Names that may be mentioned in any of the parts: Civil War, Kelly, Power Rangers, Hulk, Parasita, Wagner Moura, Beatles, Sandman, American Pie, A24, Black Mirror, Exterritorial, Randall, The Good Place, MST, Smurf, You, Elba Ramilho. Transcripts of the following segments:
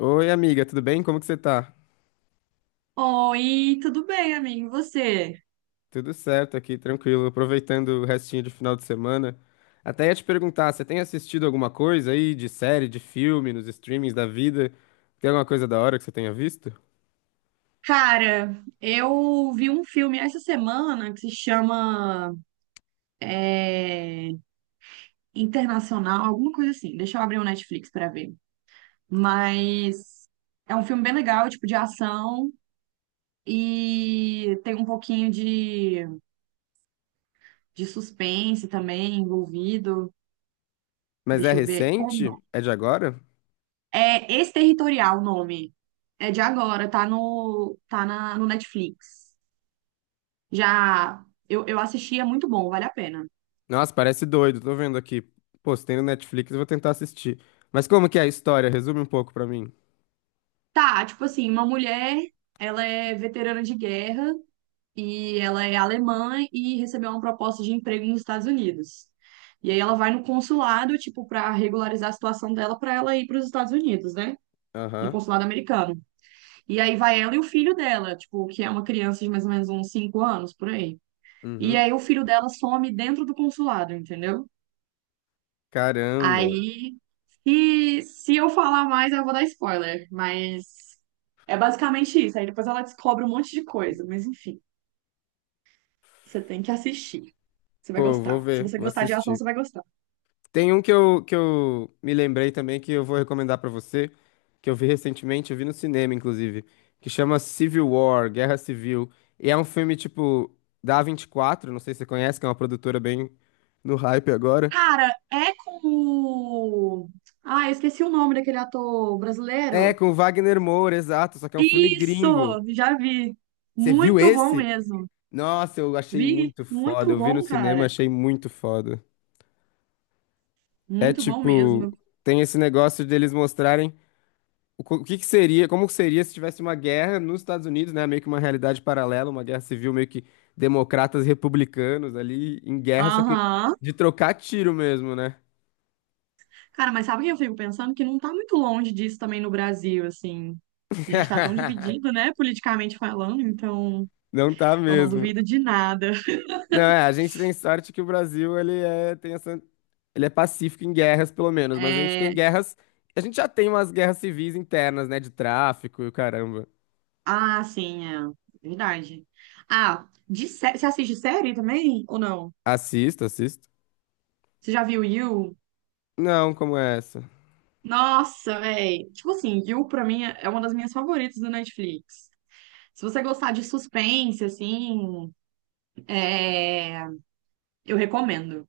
Oi, amiga, tudo bem? Como que você tá? Oi, tudo bem, amigo? E você? Tudo certo aqui, tranquilo, aproveitando o restinho de final de semana. Até ia te perguntar, você tem assistido alguma coisa aí de série, de filme, nos streamings da vida? Tem alguma coisa da hora que você tenha visto? Cara, eu vi um filme essa semana que se chama é, Internacional, alguma coisa assim. Deixa eu abrir o Netflix pra ver. Mas é um filme bem legal, tipo de ação e tem um pouquinho de suspense também envolvido. Mas é Deixa eu ver. Ou não. recente? É de agora? É Exterritorial o nome. É de agora, tá na, no Netflix. Já eu assisti, é muito bom, vale a pena. Nossa, parece doido, tô vendo aqui. Pô, se tem no Netflix, eu vou tentar assistir. Mas como que é a história? Resume um pouco pra mim. Tá, tipo assim, uma mulher, ela é veterana de guerra e ela é alemã e recebeu uma proposta de emprego nos Estados Unidos. E aí ela vai no consulado, tipo, pra regularizar a situação dela pra ela ir pros Estados Unidos, né? No Aham. consulado americano. E aí vai ela e o filho dela, tipo, que é uma criança de mais ou menos uns 5 anos, por aí. E Uhum. aí o filho dela some dentro do consulado, entendeu? Caramba. Aí e se eu falar mais, eu vou dar spoiler, mas é basicamente isso. Aí depois ela descobre um monte de coisa, mas enfim, você tem que assistir. Você vai Pô, vou gostar. Se ver, você vou gostar de ação, assistir. você vai gostar. Tem um que eu me lembrei também que eu vou recomendar pra você, que eu vi recentemente, eu vi no cinema, inclusive, que chama Civil War, Guerra Civil. E é um filme, tipo, da A24, não sei se você conhece, que é uma produtora bem no hype agora. Cara, é com o... Ah, eu esqueci o nome daquele ator É, brasileiro. com o Wagner Moura, exato, só que é um filme Isso, gringo. já vi. Você viu Muito bom esse? mesmo. Nossa, eu achei Vi, muito foda. muito Eu vi no bom, cinema, cara. achei muito foda. É Muito bom tipo, mesmo. tem esse negócio deles mostrarem. O que que seria, como seria se tivesse uma guerra nos Estados Unidos, né? Meio que uma realidade paralela, uma guerra civil meio que democratas e republicanos ali em guerra, só que Aham. de trocar tiro mesmo, né? Cara, mas sabe o que eu fico pensando? Que não tá muito longe disso também no Brasil, assim. A gente tá tão dividido, né, politicamente falando, então Não tá eu não mesmo. duvido de nada. Não, é, a gente tem sorte que o Brasil, ele é, tem essa, ele é pacífico em guerras, pelo menos, mas a gente tem É... guerras, a gente já tem umas guerras civis internas, né, de tráfico e o caramba. Ah, sim, é verdade. Ah, de sé... você assiste série também ou não? Assisto, assisto. Você já viu You? Não, como é essa? Nossa, véi. Tipo assim, You pra mim é uma das minhas favoritas do Netflix. Se você gostar de suspense, assim, é... eu recomendo.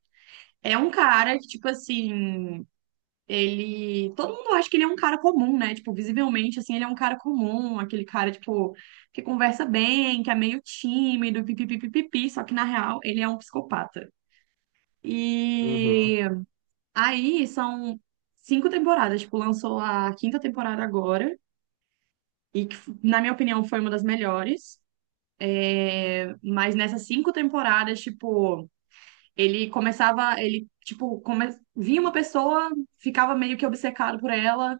É um cara que, tipo assim, ele. Todo mundo acha que ele é um cara comum, né? Tipo, visivelmente, assim, ele é um cara comum, aquele cara, tipo, que conversa bem, que é meio tímido, pipipipipi, só que na real ele é um psicopata. Uhum. E aí são cinco temporadas, tipo, lançou a quinta temporada agora, e que, na minha opinião, foi uma das melhores. É, mas nessas cinco temporadas, tipo, ele começava, via uma pessoa, ficava meio que obcecado por ela.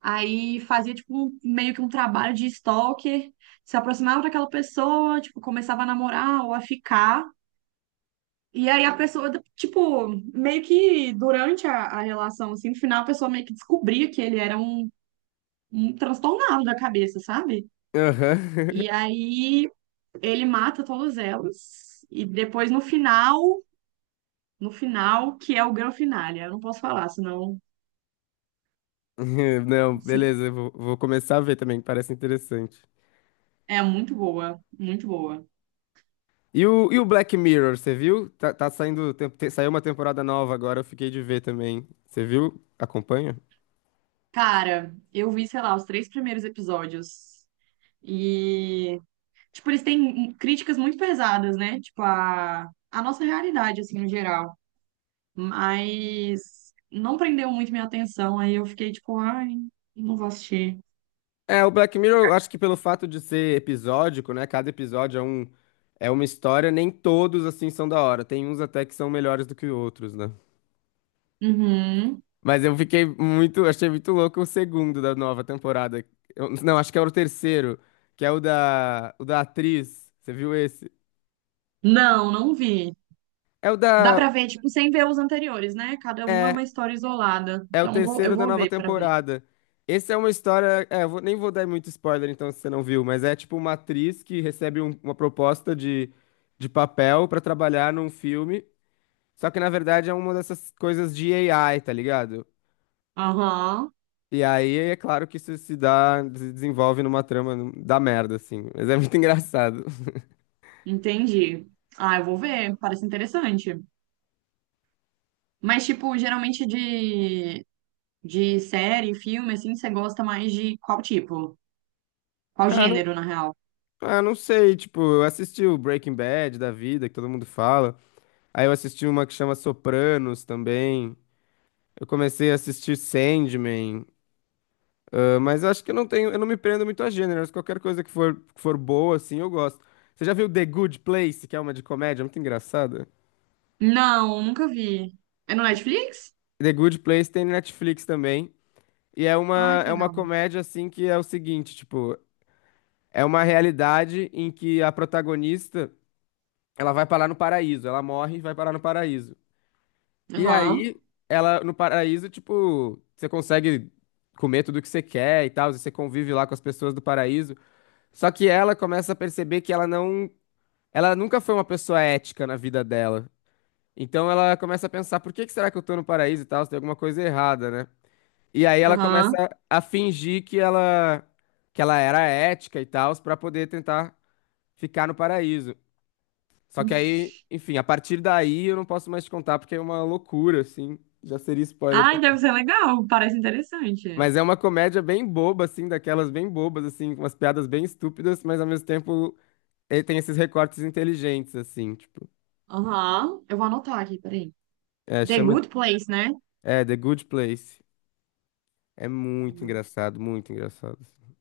Aí fazia, tipo, meio que um trabalho de stalker, se aproximava daquela pessoa, tipo, começava a namorar ou a ficar. E aí a pessoa, tipo, meio que durante a relação, assim, no final a pessoa meio que descobria que ele era um um transtornado da cabeça, sabe? E Aham. aí ele mata todas elas. E depois no final, no final, que é o grande finale. Eu não posso falar, senão. Não, se- beleza, eu vou, vou começar a ver também, que parece interessante. É muito boa, muito boa. E o Black Mirror, você viu? Tá, tá saindo, saiu uma temporada nova agora, eu fiquei de ver também. Você viu? Acompanha? Cara, eu vi, sei lá, os três primeiros episódios. E, tipo, eles têm críticas muito pesadas, né? Tipo, a nossa realidade, assim, no geral. Mas não prendeu muito minha atenção. Aí eu fiquei, tipo, ai, não vou assistir. É, o Black Mirror, eu acho que pelo fato de ser episódico, né? Cada episódio é um, é uma história, nem todos assim são da hora. Tem uns até que são melhores do que outros, né? Uhum. Mas eu fiquei muito, achei muito louco o segundo da nova temporada. Não, acho que é o terceiro, que é o da atriz. Você viu esse? Não, não vi. É o Dá da. pra ver, tipo, sem ver os anteriores, né? Cada um é É, uma história isolada. é o Então eu vou, eu terceiro da vou nova ver pra ver. temporada. Esse é uma história. É, nem vou dar muito spoiler, então, se você não viu, mas é tipo uma atriz que recebe uma proposta de papel pra trabalhar num filme. Só que, na verdade, é uma dessas coisas de AI, tá ligado? Aham, E aí é claro que isso se dá, se desenvolve numa trama da merda, assim. Mas é muito engraçado. entendi. Ah, eu vou ver, parece interessante. Mas, tipo, geralmente é de série, filme, assim, você gosta mais de qual tipo? Qual Ah, não, gênero, na real? ah, não sei, tipo, eu assisti o Breaking Bad da vida, que todo mundo fala. Aí eu assisti uma que chama Sopranos também. Eu comecei a assistir Sandman, ah, mas eu acho que eu não tenho, eu não me prendo muito a gêneros. Qualquer coisa que for boa, assim, eu gosto. Você já viu The Good Place, que é uma de comédia, muito engraçada? Não, nunca vi. É no Netflix? The Good Place tem no Netflix também, e Ai, que é uma legal. comédia, assim, que é o seguinte, tipo, é uma realidade em que a protagonista, ela vai parar no paraíso, ela morre e vai parar no paraíso. E Aham, aí, ela, no paraíso, tipo, você consegue comer tudo que você quer e tal, e você convive lá com as pessoas do paraíso. Só que ela começa a perceber que ela não, ela nunca foi uma pessoa ética na vida dela. Então ela começa a pensar, por que que será que eu tô no paraíso e tal? Se tem alguma coisa errada, né? E aí ela começa aham. a fingir que ela era ética e tal, pra poder tentar ficar no paraíso. Só que aí, enfim, a partir daí eu não posso mais te contar porque é uma loucura, assim. Já seria spoiler. Ai, deve Também. ser legal. Parece interessante. Mas é uma comédia bem boba, assim, daquelas bem bobas, assim, com umas piadas bem estúpidas, mas ao mesmo tempo ele tem esses recortes inteligentes, assim, tipo. Aham. Eu vou anotar aqui, peraí. É, The chama. Good Place, né? É, The Good Place. É muito engraçado, muito engraçado. Assim.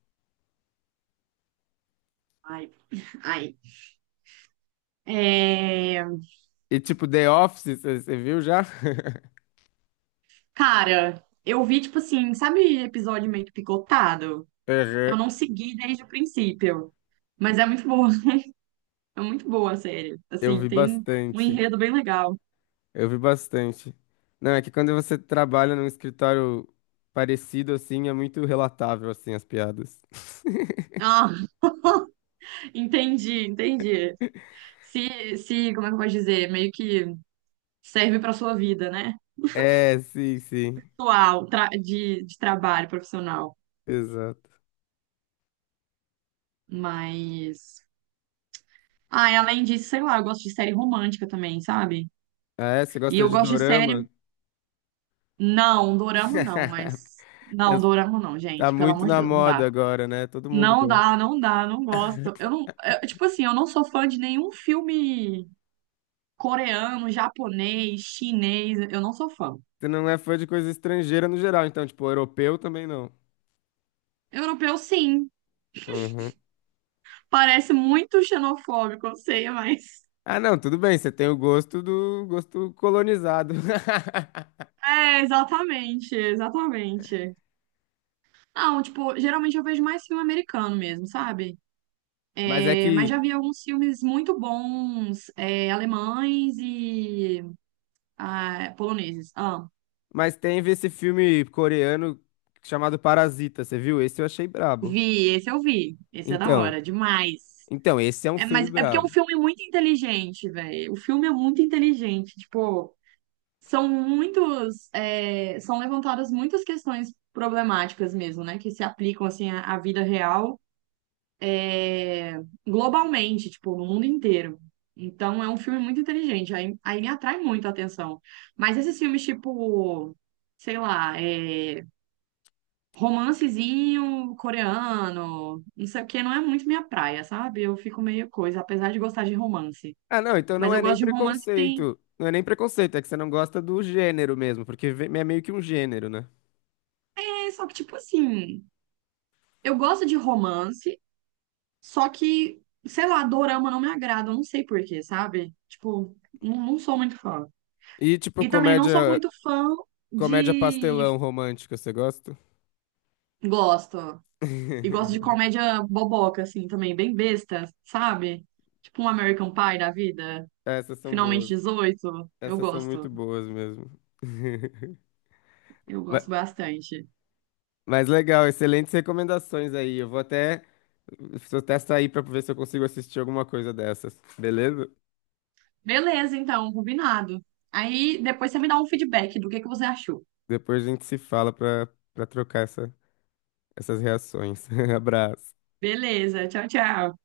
Ai, ai. É... E, tipo, The Office, você viu já? Cara, eu vi, tipo assim, sabe episódio meio que picotado? Eu Aham. não segui desde o princípio. Mas é muito bom. É muito boa a série. Eu Assim, vi tem um bastante. enredo bem legal. Eu vi bastante. Não, é que quando você trabalha num escritório parecido, assim, é muito relatável, assim, as piadas. Ah, entendi, entendi. Se, como é que eu posso dizer? Meio que serve para sua vida, né? É, sim, sim. Atual, de trabalho profissional. Exato. Mas. Ah, e além disso, sei lá, eu gosto de série romântica também, sabe? Ah, é? Você E gosta eu de gosto de série. dorama? Não, dorama não, mas. Que Não, as- dorama não, Tá gente. Pelo muito amor de na Deus, não dá. moda agora, né? Todo mundo Não dá, gosta. não dá, não gosto. Eu não. Tipo assim, eu não sou fã de nenhum filme coreano, japonês, chinês, eu não sou fã. Você não é fã de coisa estrangeira no geral, então, tipo, europeu também não. Europeu, sim. Uhum. Parece muito xenofóbico, eu sei, mas. Ah, não, tudo bem, você tem o gosto do gosto colonizado. É, exatamente, exatamente. Não, tipo, geralmente eu vejo mais filme americano mesmo, sabe? Mas é É, mas que. já vi alguns filmes muito bons, alemães e ah, poloneses. Ah, Mas teve esse filme coreano chamado Parasita, você viu? Esse eu achei brabo. vi, esse eu vi. Esse é da Então, hora, demais. então, esse é um É, filme mas é porque é um brabo. filme muito inteligente, velho. O filme é muito inteligente. Tipo, são muitos, são levantadas muitas questões problemáticas mesmo, né? Que se aplicam assim à vida real, é, globalmente, tipo, no mundo inteiro. Então é um filme muito inteligente, aí me atrai muito a atenção. Mas esses filmes, tipo, sei lá, romancezinho coreano, não sei o quê, não é muito minha praia, sabe? Eu fico meio coisa, apesar de gostar de romance. Ah, não, então Mas não eu é nem gosto de um romance que tem. preconceito. Não é nem preconceito, é que você não gosta do gênero mesmo, porque é meio que um gênero, né? É, só que, tipo assim, eu gosto de romance. Só que, sei lá, dorama não me agrada, eu não sei por quê, sabe? Tipo, não, não sou muito fã. E tipo, E também não sou comédia, muito fã Comédia de. pastelão romântica, você gosta? Gosto. E gosto de comédia boboca, assim, também, bem besta, sabe? Tipo um American Pie da vida. Essas são Finalmente boas. 18. Eu Essas são muito gosto. boas mesmo. Eu Ma- gosto bastante. Mas legal, excelentes recomendações aí. Vou até sair pra ver se eu consigo assistir alguma coisa dessas, beleza? Beleza, então, combinado. Aí depois você me dá um feedback do que você achou. Depois a gente se fala pra, pra trocar essa, essas reações. Abraço. Beleza, tchau, tchau.